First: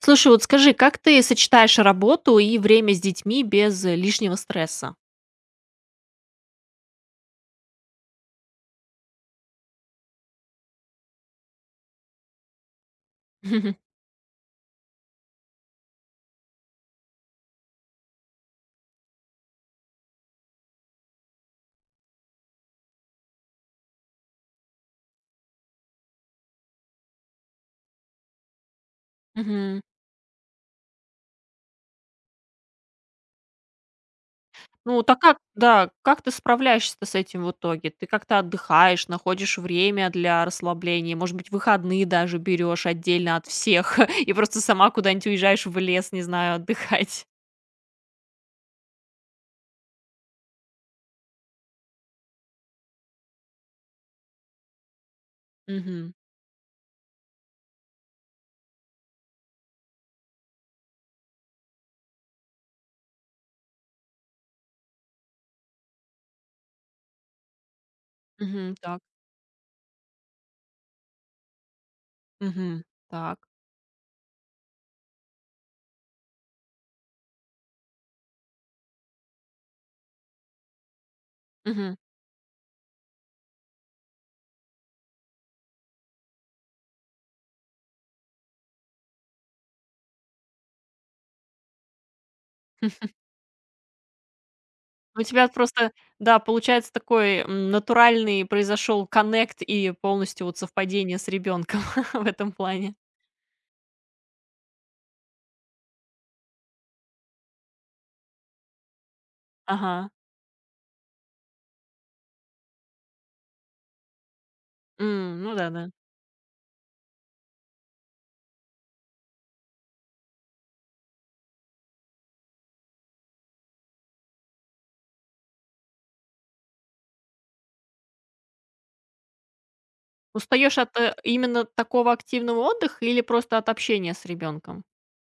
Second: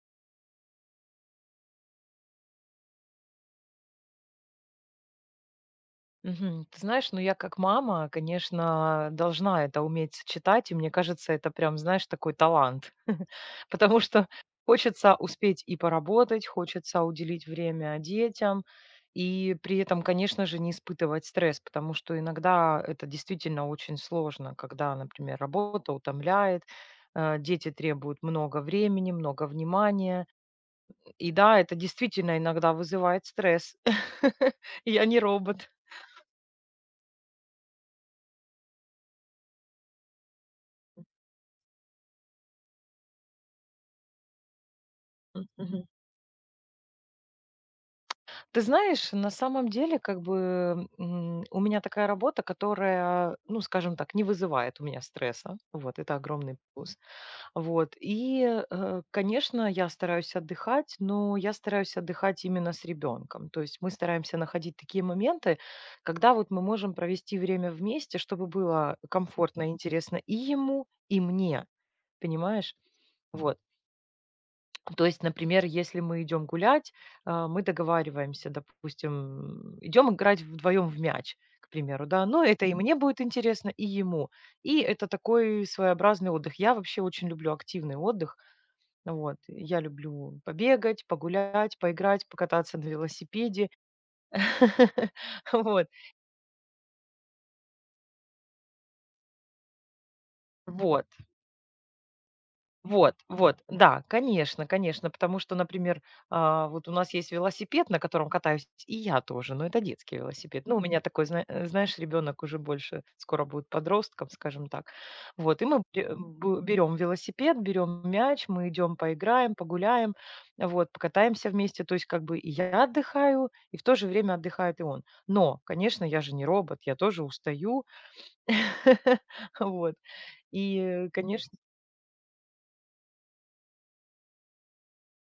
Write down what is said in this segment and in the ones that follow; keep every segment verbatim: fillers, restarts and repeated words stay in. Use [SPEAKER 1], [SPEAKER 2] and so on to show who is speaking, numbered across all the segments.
[SPEAKER 1] Слушай, вот скажи, как ты сочетаешь работу и время с детьми без э, лишнего стресса?
[SPEAKER 2] Мгм. Ты знаешь, ну я как мама, конечно, должна это уметь сочетать, и мне кажется, это прям, знаешь, такой талант. Потому что хочется успеть и поработать, хочется уделить время детям, и при этом, конечно же, не испытывать стресс, потому что иногда это действительно очень сложно, когда, например, работа утомляет, э, дети требуют много времени, много
[SPEAKER 1] Мгм.
[SPEAKER 2] внимания. И да, это действительно иногда вызывает стресс.
[SPEAKER 1] Ну,
[SPEAKER 2] Я
[SPEAKER 1] так
[SPEAKER 2] не
[SPEAKER 1] как,
[SPEAKER 2] робот.
[SPEAKER 1] да, как ты справляешься-то с этим в итоге? Ты как-то отдыхаешь, находишь время для расслабления, может быть, выходные даже берешь отдельно от всех и просто сама куда-нибудь уезжаешь в лес, не знаю, отдыхать.
[SPEAKER 2] Ты знаешь, на самом деле, как бы м, у меня такая работа, которая, ну, скажем так, не вызывает у меня стресса. Вот,
[SPEAKER 1] Мгм.
[SPEAKER 2] это огромный плюс. Вот. И, э, конечно, я стараюсь отдыхать, но я стараюсь отдыхать именно с ребенком. То есть мы стараемся находить такие моменты, когда вот мы можем провести время вместе, чтобы
[SPEAKER 1] Мгм.
[SPEAKER 2] было
[SPEAKER 1] Так.
[SPEAKER 2] комфортно и интересно и ему, и мне. Понимаешь?
[SPEAKER 1] Мгм. Так.
[SPEAKER 2] Вот. Ну, то есть, например, если мы идем гулять, а, мы договариваемся, допустим, идем играть вдвоем в мяч, к
[SPEAKER 1] Мгм.
[SPEAKER 2] примеру, да, но это и мне будет интересно, и ему. И это такой своеобразный отдых. Я вообще очень люблю активный отдых. Вот. Я люблю побегать, погулять, поиграть, покататься на велосипеде.
[SPEAKER 1] Ну, у тебя
[SPEAKER 2] Вот.
[SPEAKER 1] просто, да, получается такой, м, натуральный произошел коннект и полностью вот
[SPEAKER 2] Вот.
[SPEAKER 1] совпадение с ребенком в этом плане.
[SPEAKER 2] Вот, вот, да, конечно, конечно, потому что, например, а, вот у нас есть велосипед, на котором катаюсь и я тоже, но это
[SPEAKER 1] Ага.
[SPEAKER 2] детский велосипед. Ну, у меня такой, зна- э, знаешь, ребенок уже больше скоро будет подростком, скажем так.
[SPEAKER 1] М, ну
[SPEAKER 2] Вот, и
[SPEAKER 1] да,
[SPEAKER 2] мы
[SPEAKER 1] да.
[SPEAKER 2] бе- бу- берем велосипед, берем мяч, мы идем поиграем, погуляем, вот, покатаемся вместе. То есть, как бы и я отдыхаю, и в то же время отдыхает и он. Но, конечно, я же не робот, я тоже устаю. Вот.
[SPEAKER 1] Устаешь от,
[SPEAKER 2] И,
[SPEAKER 1] э,
[SPEAKER 2] конечно,
[SPEAKER 1] именно такого активного отдыха или просто от общения с ребенком?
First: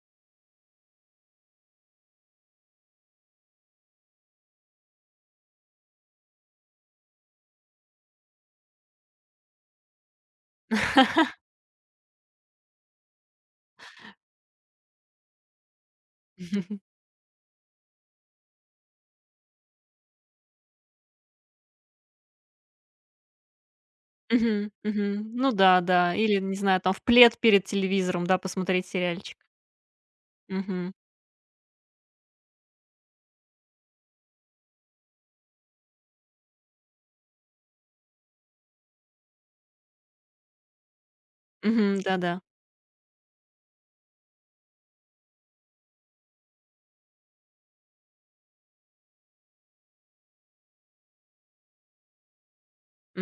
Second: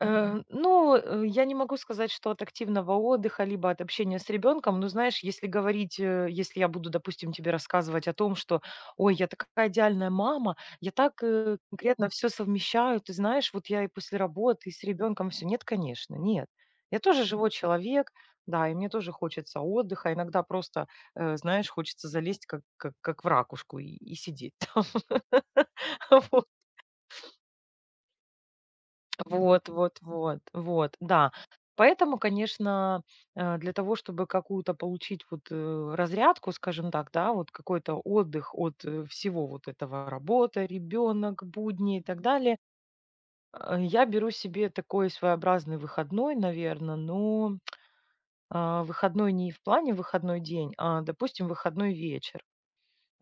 [SPEAKER 2] Э, ну, э, я не могу сказать, что от активного отдыха, либо от общения с ребенком. Но знаешь, если говорить, э, если я буду, допустим, тебе рассказывать о том, что, ой, я такая идеальная мама, я так э, конкретно все совмещаю, ты знаешь, вот я и после работы, и с ребенком все. Нет, конечно, нет. Я тоже живой человек, да, и мне тоже хочется отдыха. Иногда просто, э, знаешь, хочется залезть как, как, как в ракушку и, и сидеть
[SPEAKER 1] Мгм,
[SPEAKER 2] там.
[SPEAKER 1] мгм. Ну да, да. Или,
[SPEAKER 2] Вот.
[SPEAKER 1] не знаю, там в плед перед телевизором, да, посмотреть сериальчик.
[SPEAKER 2] Вот, вот, вот,
[SPEAKER 1] Мгм,
[SPEAKER 2] вот, да. Поэтому, конечно, э, для того, чтобы какую-то получить вот э, разрядку, скажем так, да, вот какой-то отдых от э, всего вот этого работа, ребенок, будни
[SPEAKER 1] мгм,
[SPEAKER 2] и так
[SPEAKER 1] да-да.
[SPEAKER 2] далее, э, я беру себе такой своеобразный выходной, наверное, но а, выходной не в плане выходной день, а, допустим, выходной вечер.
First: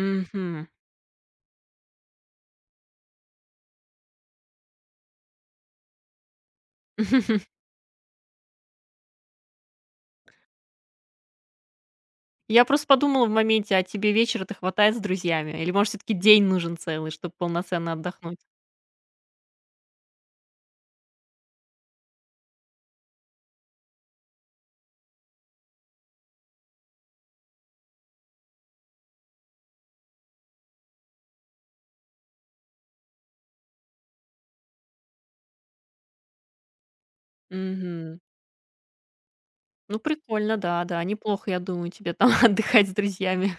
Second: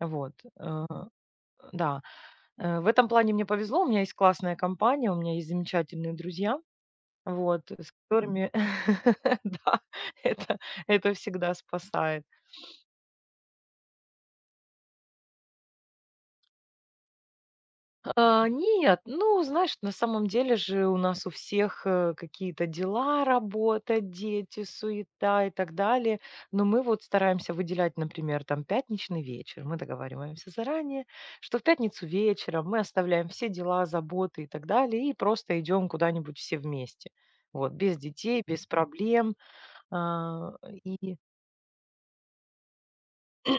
[SPEAKER 2] Вот, э, да. Э, В этом плане мне повезло, у меня есть классная компания, у меня есть замечательные друзья, вот, с которыми да, это это всегда спасает.
[SPEAKER 1] Я просто подумала в моменте, а тебе вечера-то хватает с друзьями? Или, может, все таки день нужен целый, чтобы полноценно отдохнуть?
[SPEAKER 2] А, нет, ну, знаешь, на самом деле же у нас у всех, э, какие-то дела, работа, дети, суета и так далее. Но мы вот стараемся выделять, например, там пятничный вечер. Мы договариваемся заранее, что в пятницу вечером мы оставляем все дела, заботы и так далее и просто идем куда-нибудь все вместе. Вот, без
[SPEAKER 1] Мгм.
[SPEAKER 2] детей, без проблем.
[SPEAKER 1] Ну,
[SPEAKER 2] А,
[SPEAKER 1] прикольно, да, да.
[SPEAKER 2] и
[SPEAKER 1] Неплохо, я думаю, тебе там отдыхать с друзьями.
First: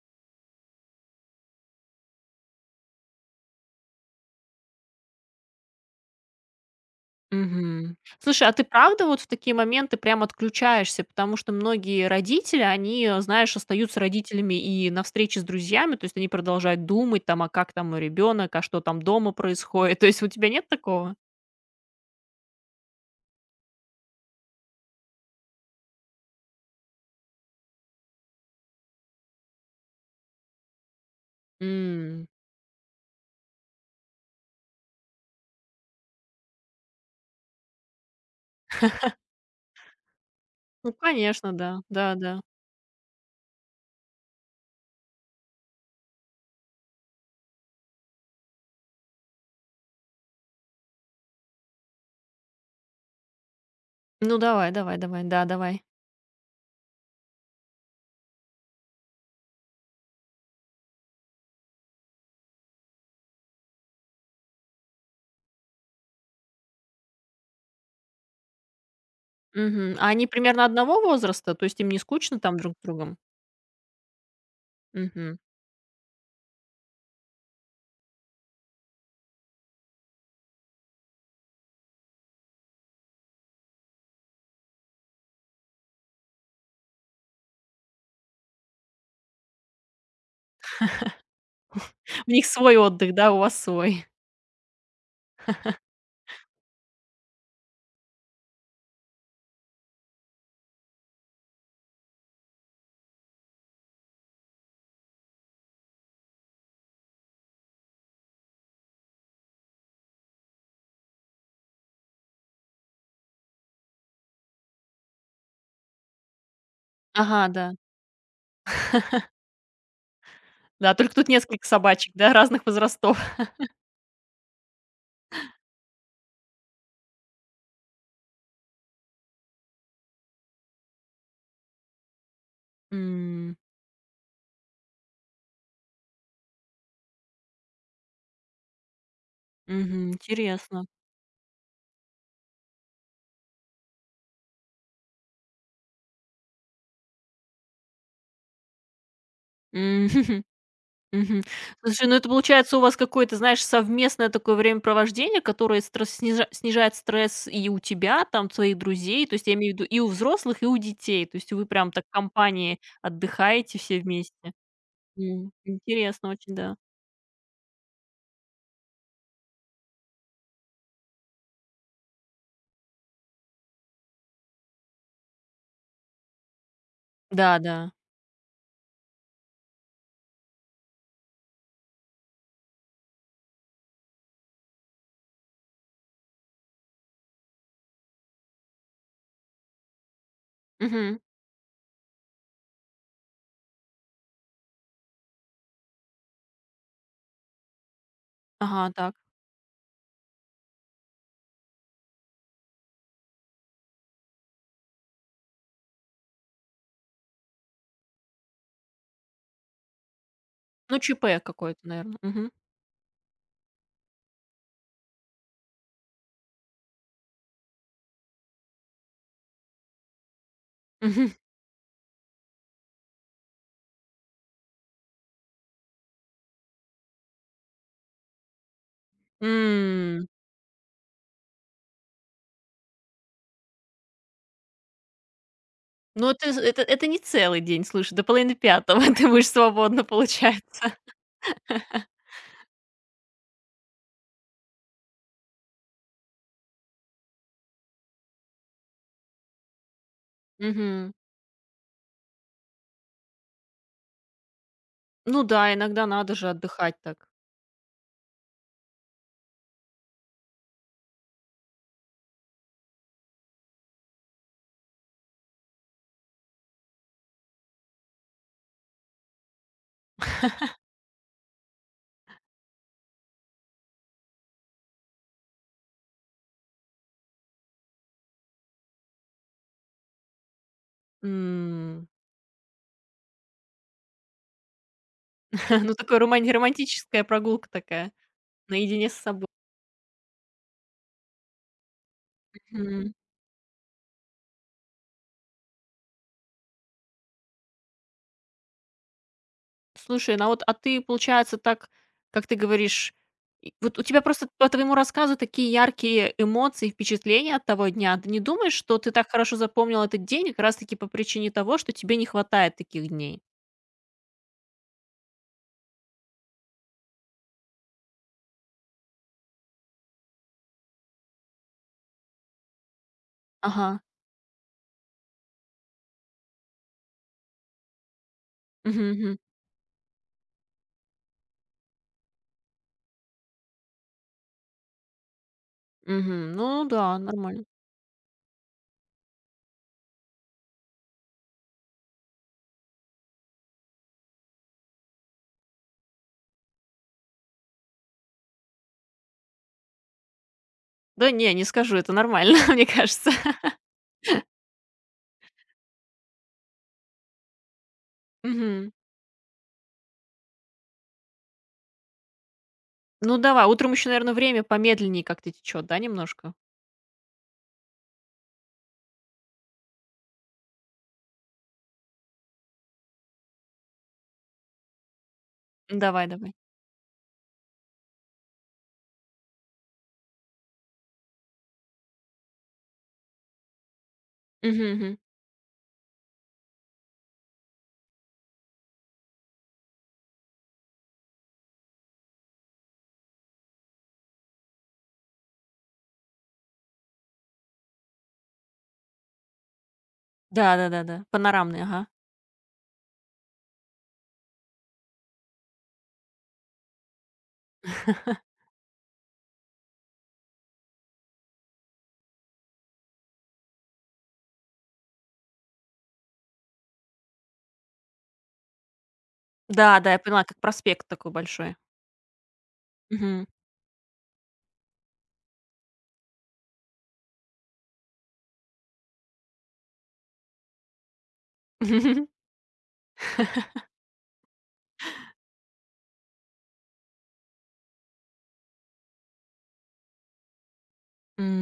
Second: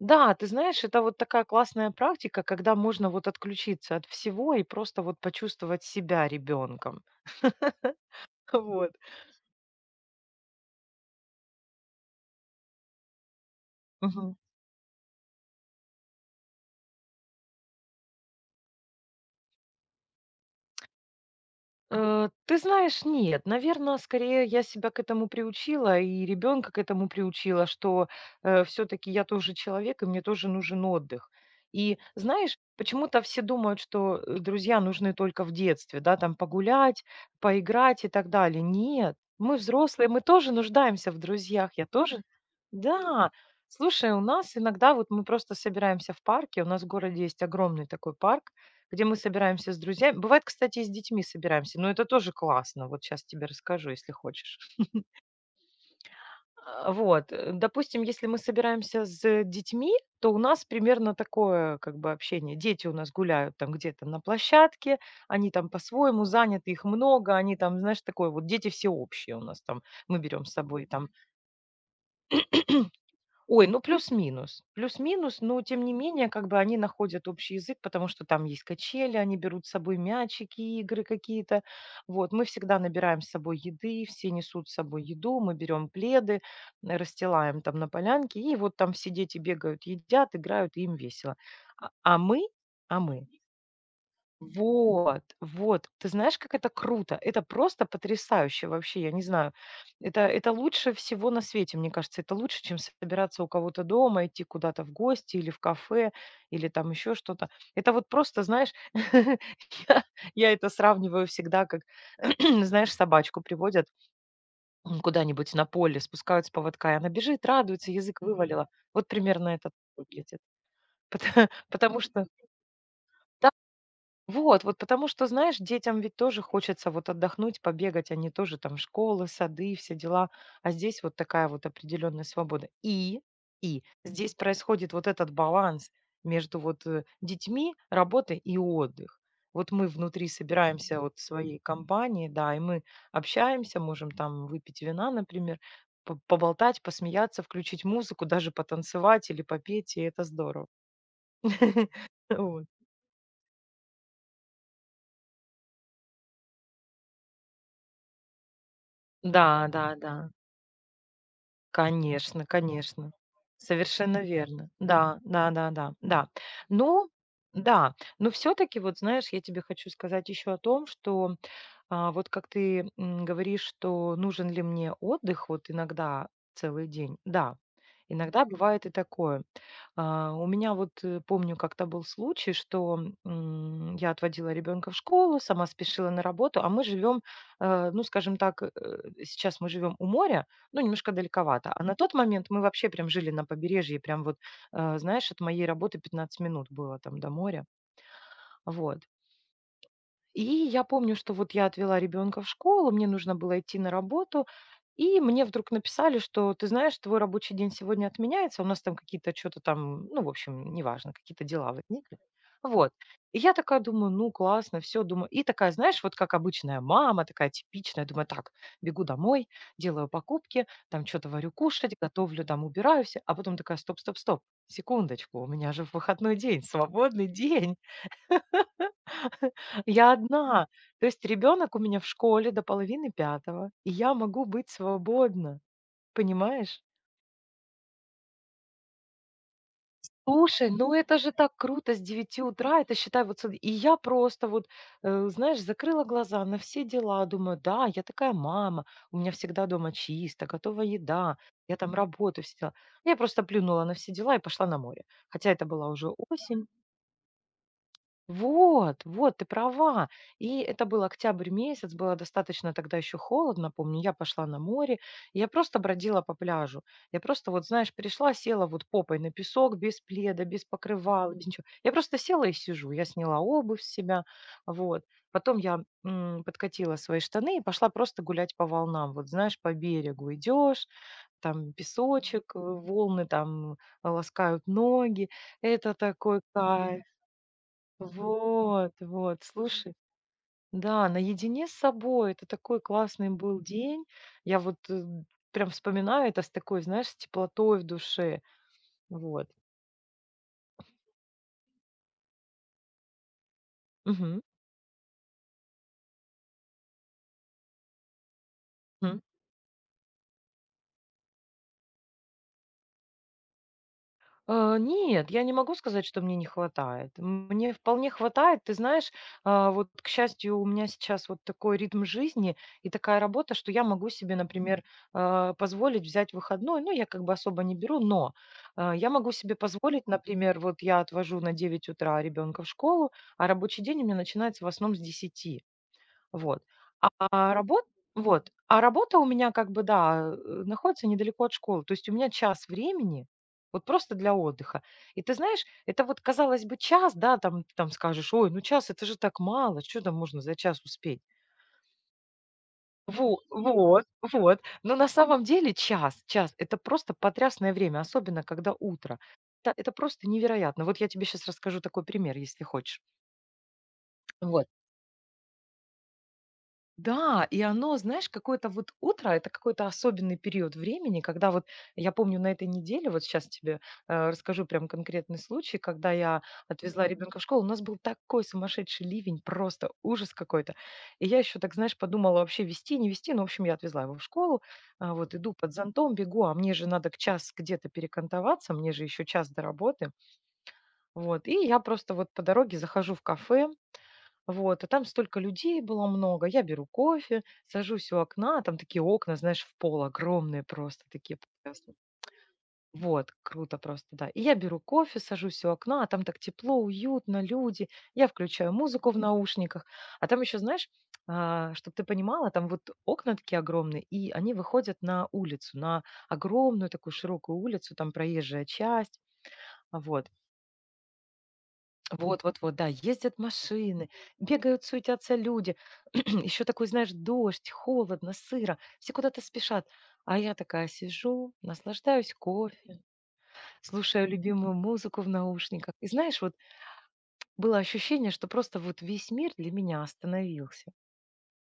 [SPEAKER 2] Да, ты знаешь, это вот такая классная практика, когда можно вот отключиться от всего и просто вот почувствовать себя ребенком.
[SPEAKER 1] Мгм. Слушай, а ты
[SPEAKER 2] Вот.
[SPEAKER 1] правда вот в такие моменты прям отключаешься? Потому что многие родители, они, э, знаешь, остаются
[SPEAKER 2] Мгм.
[SPEAKER 1] родителями и на встрече с друзьями, то есть они продолжают думать там, а как там мой ребенок, а что там дома происходит. То есть у тебя нет такого?
[SPEAKER 2] Э, ты знаешь, нет, наверное, скорее я себя к этому приучила и ребенка к этому приучила, что все-таки я тоже человек, и мне тоже нужен отдых. И
[SPEAKER 1] М.
[SPEAKER 2] знаешь, почему-то все думают, что э, друзья нужны только в детстве, да, там погулять, поиграть и так далее. Нет, мы взрослые, мы тоже
[SPEAKER 1] Ну,
[SPEAKER 2] нуждаемся в
[SPEAKER 1] конечно,
[SPEAKER 2] друзьях,
[SPEAKER 1] да.
[SPEAKER 2] я
[SPEAKER 1] Да,
[SPEAKER 2] тоже.
[SPEAKER 1] да.
[SPEAKER 2] Да, слушай, у нас иногда вот мы просто собираемся в парке, у нас в городе есть огромный такой парк, где мы собираемся с друзьями. Бывает, кстати, и с детьми собираемся, но это тоже классно. Вот сейчас тебе расскажу, если
[SPEAKER 1] Ну,
[SPEAKER 2] хочешь.
[SPEAKER 1] давай, давай, давай. Да, давай.
[SPEAKER 2] А, Вот, э, допустим, если мы собираемся с детьми, то у нас примерно такое как бы общение. Дети у нас гуляют там где-то на площадке, они там по-своему заняты, их много, они там, знаешь, такое вот дети все общие у нас там.
[SPEAKER 1] Мгм. А
[SPEAKER 2] Мы
[SPEAKER 1] они
[SPEAKER 2] берем с
[SPEAKER 1] примерно
[SPEAKER 2] собой
[SPEAKER 1] одного
[SPEAKER 2] там
[SPEAKER 1] возраста? То есть им не скучно там друг с другом?
[SPEAKER 2] Ой, ну, плюс-минус.
[SPEAKER 1] Мгм.
[SPEAKER 2] Плюс-минус, но тем не менее, как бы они находят общий язык, потому что там есть качели, они берут с собой мячики, игры какие-то. Вот, мы всегда набираем с собой еды, все несут с собой еду, мы берем пледы, э, расстилаем там на полянке, и вот там все дети бегают, едят, играют, и им весело. А а
[SPEAKER 1] У
[SPEAKER 2] мы,
[SPEAKER 1] них свой
[SPEAKER 2] а
[SPEAKER 1] отдых,
[SPEAKER 2] мы
[SPEAKER 1] да, у вас свой.
[SPEAKER 2] вот, вот. Ты знаешь, как это круто? Это просто потрясающе вообще, я не знаю. Это, это лучше всего на свете, мне кажется. Это лучше, чем собираться у кого-то дома, идти куда-то в гости или в кафе, или там еще что-то. Это вот просто, знаешь, я, я это сравниваю всегда, как, знаешь, собачку приводят м, куда-нибудь на поле, спускают с поводка, и она бежит,
[SPEAKER 1] Ага, да.
[SPEAKER 2] радуется, язык вывалила. Вот примерно это выглядит.
[SPEAKER 1] Да, только тут
[SPEAKER 2] Потому,
[SPEAKER 1] несколько
[SPEAKER 2] потому
[SPEAKER 1] собачек,
[SPEAKER 2] что,
[SPEAKER 1] да, разных возрастов.
[SPEAKER 2] вот, вот потому что, знаешь, детям ведь тоже хочется вот отдохнуть, побегать, они тоже там школы, сады, все дела, а здесь вот такая вот определенная свобода. И,
[SPEAKER 1] М,
[SPEAKER 2] и здесь происходит вот этот баланс между вот э, детьми, работой и отдых. Вот мы
[SPEAKER 1] мгм,
[SPEAKER 2] внутри
[SPEAKER 1] интересно.
[SPEAKER 2] собираемся вот своей компании, да, и мы общаемся, можем там выпить вина, например, по- поболтать, посмеяться, включить музыку, даже потанцевать или попеть, и
[SPEAKER 1] М,
[SPEAKER 2] это здорово.
[SPEAKER 1] мгм. Слушай, ну это
[SPEAKER 2] Вот.
[SPEAKER 1] получается у вас какое-то, знаешь, совместное такое времяпровождение, которое стресс снижа снижает стресс и у тебя, там, своих друзей, то
[SPEAKER 2] Да,
[SPEAKER 1] есть я имею в
[SPEAKER 2] да,
[SPEAKER 1] виду и у
[SPEAKER 2] да.
[SPEAKER 1] взрослых, и у детей. То есть вы прям так
[SPEAKER 2] Конечно,
[SPEAKER 1] компанией
[SPEAKER 2] конечно.
[SPEAKER 1] отдыхаете все
[SPEAKER 2] Совершенно
[SPEAKER 1] вместе.
[SPEAKER 2] верно. Да, да,
[SPEAKER 1] М,
[SPEAKER 2] да, да, да.
[SPEAKER 1] интересно очень, да.
[SPEAKER 2] Ну, да, но все-таки, вот знаешь, я тебе хочу сказать еще о том, что а, вот как ты м, говоришь, что нужен ли мне отдых вот иногда целый день. Да,
[SPEAKER 1] Да, да.
[SPEAKER 2] иногда бывает и такое. А, у меня вот э, помню, как-то был случай, что м, я отводила ребенка в школу, сама спешила на работу, а мы живем, э, ну, скажем так, э, сейчас мы живем у моря, ну, немножко
[SPEAKER 1] Мгм.
[SPEAKER 2] далековато. А на тот момент мы вообще прям жили на побережье, прям вот, э, знаешь, от моей работы 15 минут было там до моря.
[SPEAKER 1] Ага,
[SPEAKER 2] Вот.
[SPEAKER 1] так.
[SPEAKER 2] И я помню, что вот я отвела ребенка в школу, мне нужно было идти на работу, и мне вдруг написали, что ты знаешь, твой рабочий день сегодня отменяется, у нас там какие-то что-то там, ну, в общем,
[SPEAKER 1] Ну,
[SPEAKER 2] неважно,
[SPEAKER 1] ЧП
[SPEAKER 2] какие-то дела
[SPEAKER 1] какое-то,
[SPEAKER 2] возникли.
[SPEAKER 1] наверное. Мгм.
[SPEAKER 2] Вот. И я такая думаю, ну, классно, все, думаю. И такая, знаешь, вот как обычная мама, такая типичная, думаю, так, бегу домой, делаю покупки, там что-то варю кушать, готовлю, там убираю все, а потом такая, стоп, стоп, стоп, секундочку, у меня же выходной день, свободный день.
[SPEAKER 1] Мгм.
[SPEAKER 2] Я
[SPEAKER 1] М.
[SPEAKER 2] одна. То есть ребенок у меня в школе до половины пятого, и я могу быть свободна,
[SPEAKER 1] Ну, это
[SPEAKER 2] понимаешь?
[SPEAKER 1] это это не целый день, слушай, до половины пятого ты будешь свободно получается.
[SPEAKER 2] Слушай, ну это же так круто с девяти утра, это считай вот, с- и я просто вот, э, знаешь, закрыла глаза на все дела, думаю, да, я такая мама, у меня всегда дома чисто, готова
[SPEAKER 1] Мгм.
[SPEAKER 2] еда, я там работаю, все дела. Я просто плюнула на все дела и пошла на море,
[SPEAKER 1] Ну
[SPEAKER 2] хотя это
[SPEAKER 1] да,
[SPEAKER 2] была
[SPEAKER 1] иногда
[SPEAKER 2] уже
[SPEAKER 1] надо же
[SPEAKER 2] осень.
[SPEAKER 1] отдыхать так.
[SPEAKER 2] Вот, вот, ты права. И это был октябрь месяц, было достаточно тогда еще холодно, помню, я пошла на море, и я просто бродила по пляжу. Я просто вот, знаешь, пришла, села вот попой на песок, без пледа, без покрывала, без ничего. Я просто села и сижу, я сняла обувь с себя, вот. Потом я м, подкатила свои штаны и пошла просто гулять по волнам. Вот, знаешь, по берегу идешь, там
[SPEAKER 1] М.
[SPEAKER 2] песочек, э, волны там ласкают ноги. Это
[SPEAKER 1] Ну, такая
[SPEAKER 2] такой
[SPEAKER 1] роман
[SPEAKER 2] кайф.
[SPEAKER 1] романтическая прогулка такая,
[SPEAKER 2] Вот,
[SPEAKER 1] наедине с
[SPEAKER 2] вот,
[SPEAKER 1] собой.
[SPEAKER 2] слушай, да, наедине с собой. Это такой классный был день. Я вот, э, прям вспоминаю это с такой, знаешь, с теплотой в душе. Вот.
[SPEAKER 1] Слушай, ну а вот, а ты, получается, так, как ты говоришь, и вот у тебя
[SPEAKER 2] Мгм.
[SPEAKER 1] просто по твоему рассказу такие яркие эмоции, впечатления от того дня. Ты не думаешь, что ты
[SPEAKER 2] Мгм.
[SPEAKER 1] так хорошо запомнил этот день как раз-таки по причине того, что тебе не хватает таких дней?
[SPEAKER 2] Э, нет, я не могу сказать, что мне не хватает. Мне вполне хватает. Ты знаешь, а, вот, к счастью, у меня сейчас вот такой ритм жизни и такая работа, что я
[SPEAKER 1] Ага.
[SPEAKER 2] могу себе, например, а, позволить взять выходной. Ну, я как бы особо не беру, но а,
[SPEAKER 1] Мгм,
[SPEAKER 2] я могу
[SPEAKER 1] мгм.
[SPEAKER 2] себе позволить, например, вот я отвожу на девять утра ребенка в школу, а рабочий день у меня начинается в основном с десяти.
[SPEAKER 1] Мгм.
[SPEAKER 2] Вот.
[SPEAKER 1] Ну
[SPEAKER 2] А
[SPEAKER 1] да,
[SPEAKER 2] а
[SPEAKER 1] нормально.
[SPEAKER 2] работа вот, а работа у меня как бы, да, э, находится недалеко от школы. То есть у меня час времени вот просто для отдыха. И ты знаешь, это вот, казалось бы, час, да, там ты там скажешь: "Ой, ну час- это же так мало, что там можно за час успеть?"
[SPEAKER 1] Да не, не скажу, это нормально, мне кажется.
[SPEAKER 2] Во вот, вот. Но на самом деле час час- это просто потрясное время, особенно когда
[SPEAKER 1] Мгм.
[SPEAKER 2] утро. Это это просто невероятно. Вот я тебе сейчас расскажу такой пример, если хочешь.
[SPEAKER 1] Ну давай, утром еще, наверное, время
[SPEAKER 2] Вот.
[SPEAKER 1] помедленнее как-то течет, да, немножко?
[SPEAKER 2] Да, и оно, знаешь, какое-то вот утро, это какой-то особенный период времени, когда вот, я помню, на этой неделе, вот сейчас тебе э, расскажу прям конкретный случай, когда
[SPEAKER 1] Давай,
[SPEAKER 2] я
[SPEAKER 1] давай.
[SPEAKER 2] отвезла ребенка в школу, у нас был такой сумасшедший ливень, просто ужас какой-то. И я еще так, знаешь, подумала вообще вести, не вести, ну, в общем, я отвезла его в школу,
[SPEAKER 1] Мгм,
[SPEAKER 2] а,
[SPEAKER 1] мгм.
[SPEAKER 2] вот иду под зонтом, бегу, а мне же надо к час где-то перекантоваться, мне же еще час до работы, вот. И я просто вот по дороге захожу в кафе, вот, а там столько людей было много. Я беру кофе, сажусь у окна, там такие окна, знаешь, в пол огромные просто,
[SPEAKER 1] Да-да-да-да,
[SPEAKER 2] такие
[SPEAKER 1] панорамный,
[SPEAKER 2] прекрасные.
[SPEAKER 1] ага.
[SPEAKER 2] Вот, круто просто, да. И я беру кофе, сажусь у окна, а там так тепло, уютно, люди. Я включаю музыку в наушниках. А там еще, знаешь, чтобы ты понимала, там вот окна такие огромные, и они выходят на улицу, на огромную такую широкую улицу, там проезжая часть.
[SPEAKER 1] Да,
[SPEAKER 2] А
[SPEAKER 1] да, я
[SPEAKER 2] вот.
[SPEAKER 1] поняла, как проспект такой большой.
[SPEAKER 2] Вот, вот, вот, да, ездят
[SPEAKER 1] Мгм.
[SPEAKER 2] машины, бегают, суетятся люди. Еще такой, знаешь, дождь, холодно, сыро, все куда-то спешат. А я такая сижу, наслаждаюсь кофе, слушаю любимую музыку в наушниках. И знаешь, вот было ощущение, что просто вот весь мир для меня остановился.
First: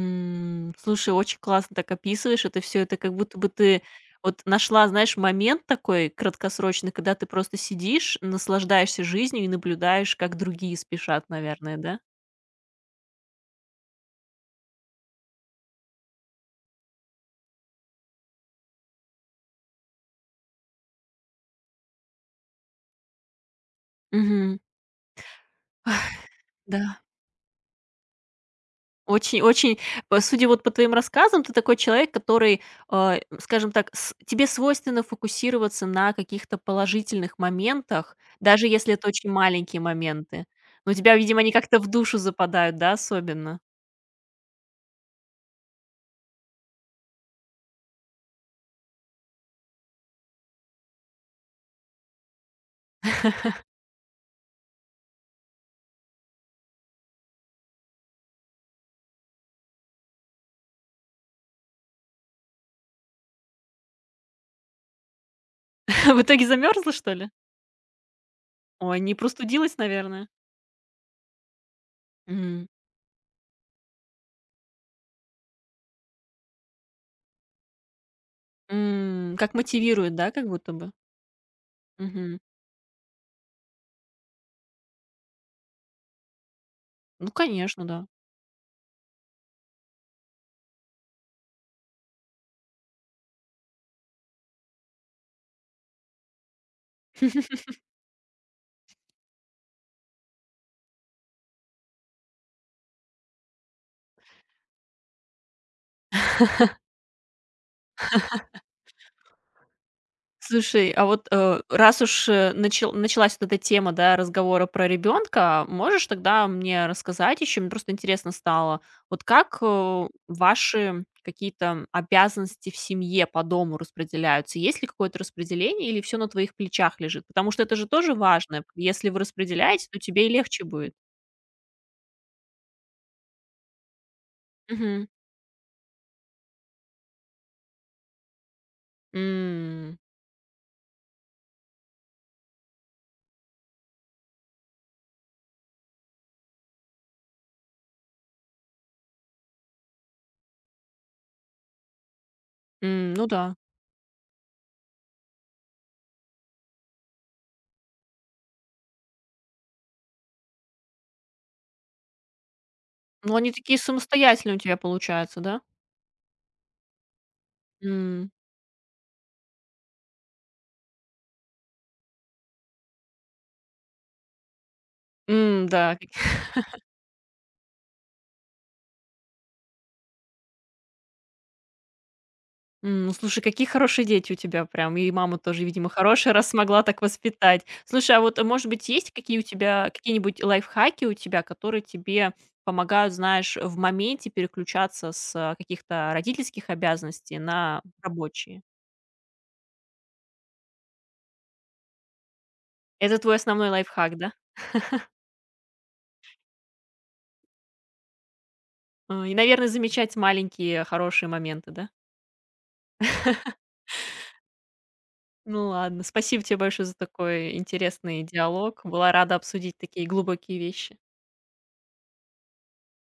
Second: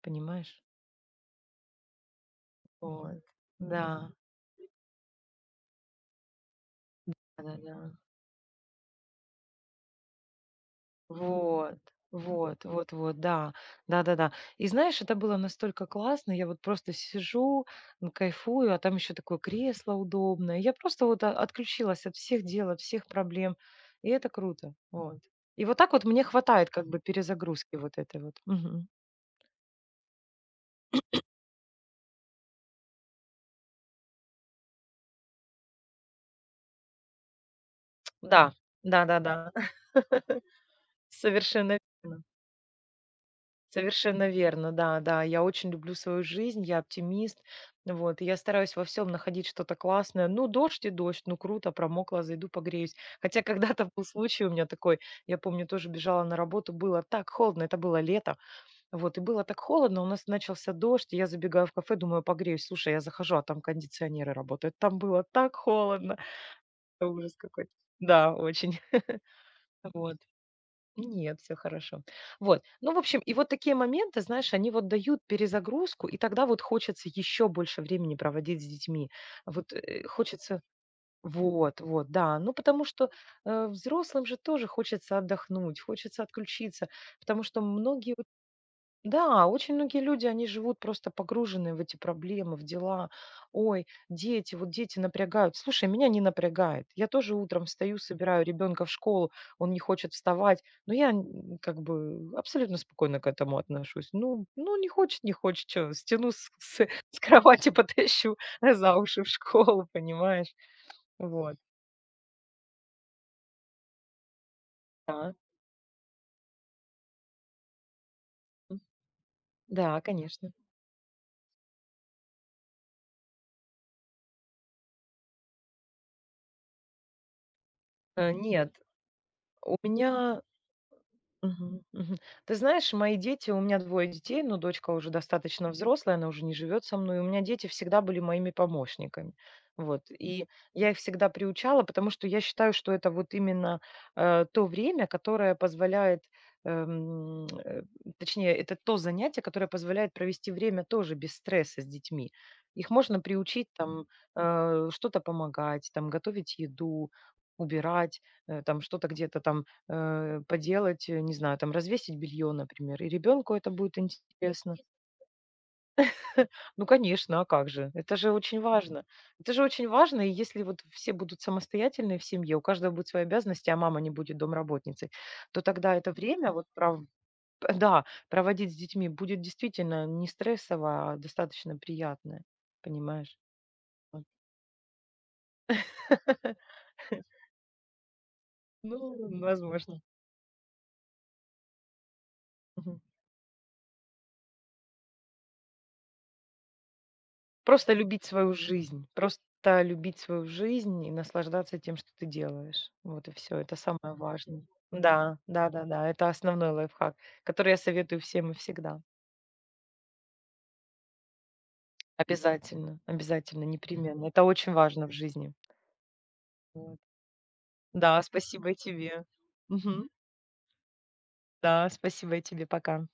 [SPEAKER 2] Понимаешь?
[SPEAKER 1] слушай, очень классно так описываешь это все. Это как
[SPEAKER 2] Вот.
[SPEAKER 1] будто бы ты
[SPEAKER 2] Да,
[SPEAKER 1] вот нашла, знаешь, момент такой краткосрочный, когда ты
[SPEAKER 2] да,
[SPEAKER 1] просто
[SPEAKER 2] да.
[SPEAKER 1] сидишь, наслаждаешься жизнью и наблюдаешь, как другие спешат,
[SPEAKER 2] Вот,
[SPEAKER 1] наверное, да?
[SPEAKER 2] вот, вот, вот, да, да-да-да. И знаешь, это было настолько классно, я вот просто сижу, м, кайфую, а там еще такое кресло удобное. Я просто вот о- отключилась от всех дел, от всех проблем, и это
[SPEAKER 1] Мгм.
[SPEAKER 2] круто, вот. И вот так вот мне хватает как бы
[SPEAKER 1] Да.
[SPEAKER 2] перезагрузки вот этой вот. Мгм.
[SPEAKER 1] Очень очень, по судя вот по твоим рассказам, ты такой человек, который, а, скажем так, с тебе свойственно фокусироваться на каких-то положительных моментах,
[SPEAKER 2] Да,
[SPEAKER 1] даже если это очень
[SPEAKER 2] да-да-да,
[SPEAKER 1] маленькие моменты. Но у тебя, видимо, они
[SPEAKER 2] совершенно
[SPEAKER 1] как-то в душу
[SPEAKER 2] верно.
[SPEAKER 1] западают, да, особенно?
[SPEAKER 2] Совершенно верно, да, да. Я очень люблю свою жизнь, я оптимист. Вот, и я стараюсь во всем находить что-то классное. Ну, дождь и дождь, ну круто, промокла, зайду погреюсь. Хотя когда-то был случай у меня такой, я помню, тоже бежала на работу, было так холодно, это было лето, вот, и было так холодно, у нас начался дождь, и я забегаю в кафе, думаю, погреюсь, слушай, я захожу, а там кондиционеры работают, там было так холодно,
[SPEAKER 1] В итоге замерзла, что ли?
[SPEAKER 2] ужас какой. Да, очень.
[SPEAKER 1] Ой, не простудилась,
[SPEAKER 2] Вот.
[SPEAKER 1] наверное?
[SPEAKER 2] Нет, все хорошо. Вот.
[SPEAKER 1] М,
[SPEAKER 2] Ну, в общем, и вот такие моменты, знаешь, они вот дают перезагрузку, и тогда вот хочется еще больше времени проводить с детьми.
[SPEAKER 1] м, как
[SPEAKER 2] Вот, э,
[SPEAKER 1] мотивирует, да, как
[SPEAKER 2] хочется
[SPEAKER 1] будто бы?
[SPEAKER 2] вот, вот, да.
[SPEAKER 1] Мгм.
[SPEAKER 2] Ну, потому что, э, взрослым же тоже хочется отдохнуть, хочется отключиться,
[SPEAKER 1] Ну,
[SPEAKER 2] потому что
[SPEAKER 1] конечно, да.
[SPEAKER 2] многие да, очень многие люди, они живут просто погруженные в эти проблемы, в дела. Ой, дети, вот дети напрягают. Слушай, меня не напрягает. Я тоже утром встаю, собираю ребенка в школу, он не хочет вставать. Но я н- как бы абсолютно спокойно к этому отношусь. Ну, ну не хочет, не хочет, что, стяну с, с- с кровати, потащу за уши в школу, понимаешь?
[SPEAKER 1] Слушай, а вот,
[SPEAKER 2] Вот,
[SPEAKER 1] э, раз уж, э, начал началась вот эта тема, да, разговора про
[SPEAKER 2] да.
[SPEAKER 1] ребенка, можешь тогда мне рассказать еще? Мне просто интересно стало, вот как,
[SPEAKER 2] Да,
[SPEAKER 1] э,
[SPEAKER 2] конечно.
[SPEAKER 1] ваши какие-то обязанности в семье по дому распределяются? Есть ли какое-то распределение или все на твоих плечах лежит? Потому что это же тоже
[SPEAKER 2] Э,
[SPEAKER 1] важно.
[SPEAKER 2] Нет,
[SPEAKER 1] Если вы
[SPEAKER 2] у
[SPEAKER 1] распределяете, то тебе и
[SPEAKER 2] меня
[SPEAKER 1] легче будет.
[SPEAKER 2] мгм, мгм. Ты знаешь, мои дети, у меня двое детей, но дочка
[SPEAKER 1] Мгм.
[SPEAKER 2] уже достаточно взрослая, она уже не живет со мной. И у меня дети всегда были моими помощниками.
[SPEAKER 1] М,
[SPEAKER 2] Вот. И я их всегда приучала, потому что я считаю, что это вот именно э, то время, которое позволяет, эм, э, точнее, это то занятие, которое позволяет провести время тоже без стресса с детьми. Их
[SPEAKER 1] м,
[SPEAKER 2] можно
[SPEAKER 1] ну да.
[SPEAKER 2] приучить там э, что-то помогать, там готовить еду, убирать, э, там что-то где-то там э, поделать, э, не знаю, там развесить белье, например, и
[SPEAKER 1] Ну, они
[SPEAKER 2] ребенку это
[SPEAKER 1] такие
[SPEAKER 2] будет
[SPEAKER 1] самостоятельные у
[SPEAKER 2] интересно.
[SPEAKER 1] тебя получаются, да?
[SPEAKER 2] Ну, конечно, а как же? Это
[SPEAKER 1] М,
[SPEAKER 2] же очень важно. Это же очень важно, и если вот все будут самостоятельные в семье, у каждого будет свои обязанности, а мама не будет домработницей, то
[SPEAKER 1] м,
[SPEAKER 2] тогда
[SPEAKER 1] да.
[SPEAKER 2] это время вот пров- да, проводить с детьми будет действительно не стрессово, а достаточно приятное,
[SPEAKER 1] М, ну,
[SPEAKER 2] понимаешь?
[SPEAKER 1] слушай, какие хорошие
[SPEAKER 2] Вот.
[SPEAKER 1] дети у тебя прям. И мама тоже, видимо, хорошая, раз смогла так воспитать. Слушай, а вот, э, может быть, есть
[SPEAKER 2] Ну,
[SPEAKER 1] какие у тебя
[SPEAKER 2] возможно.
[SPEAKER 1] какие-нибудь лайфхаки у тебя, которые тебе помогают, знаешь, в моменте переключаться с, э, каких-то родительских обязанностей на
[SPEAKER 2] Просто любить свою
[SPEAKER 1] рабочие?
[SPEAKER 2] жизнь. Просто любить свою жизнь и наслаждаться тем, что ты делаешь.
[SPEAKER 1] Это
[SPEAKER 2] Вот и
[SPEAKER 1] твой
[SPEAKER 2] все,
[SPEAKER 1] основной
[SPEAKER 2] это самое
[SPEAKER 1] лайфхак, да?
[SPEAKER 2] важное. Да, да-да-да, это основной лайфхак, который я советую всем и всегда.
[SPEAKER 1] А, и, наверное, замечать маленькие хорошие моменты, да?
[SPEAKER 2] Обязательно, обязательно, непременно. Это очень важно в жизни.
[SPEAKER 1] Ну ладно, спасибо тебе большое за
[SPEAKER 2] Вот.
[SPEAKER 1] такой
[SPEAKER 2] Да,
[SPEAKER 1] интересный
[SPEAKER 2] спасибо и
[SPEAKER 1] диалог. Была
[SPEAKER 2] тебе.
[SPEAKER 1] рада обсудить такие
[SPEAKER 2] Мгм.
[SPEAKER 1] глубокие вещи.
[SPEAKER 2] Да, спасибо и тебе. Пока.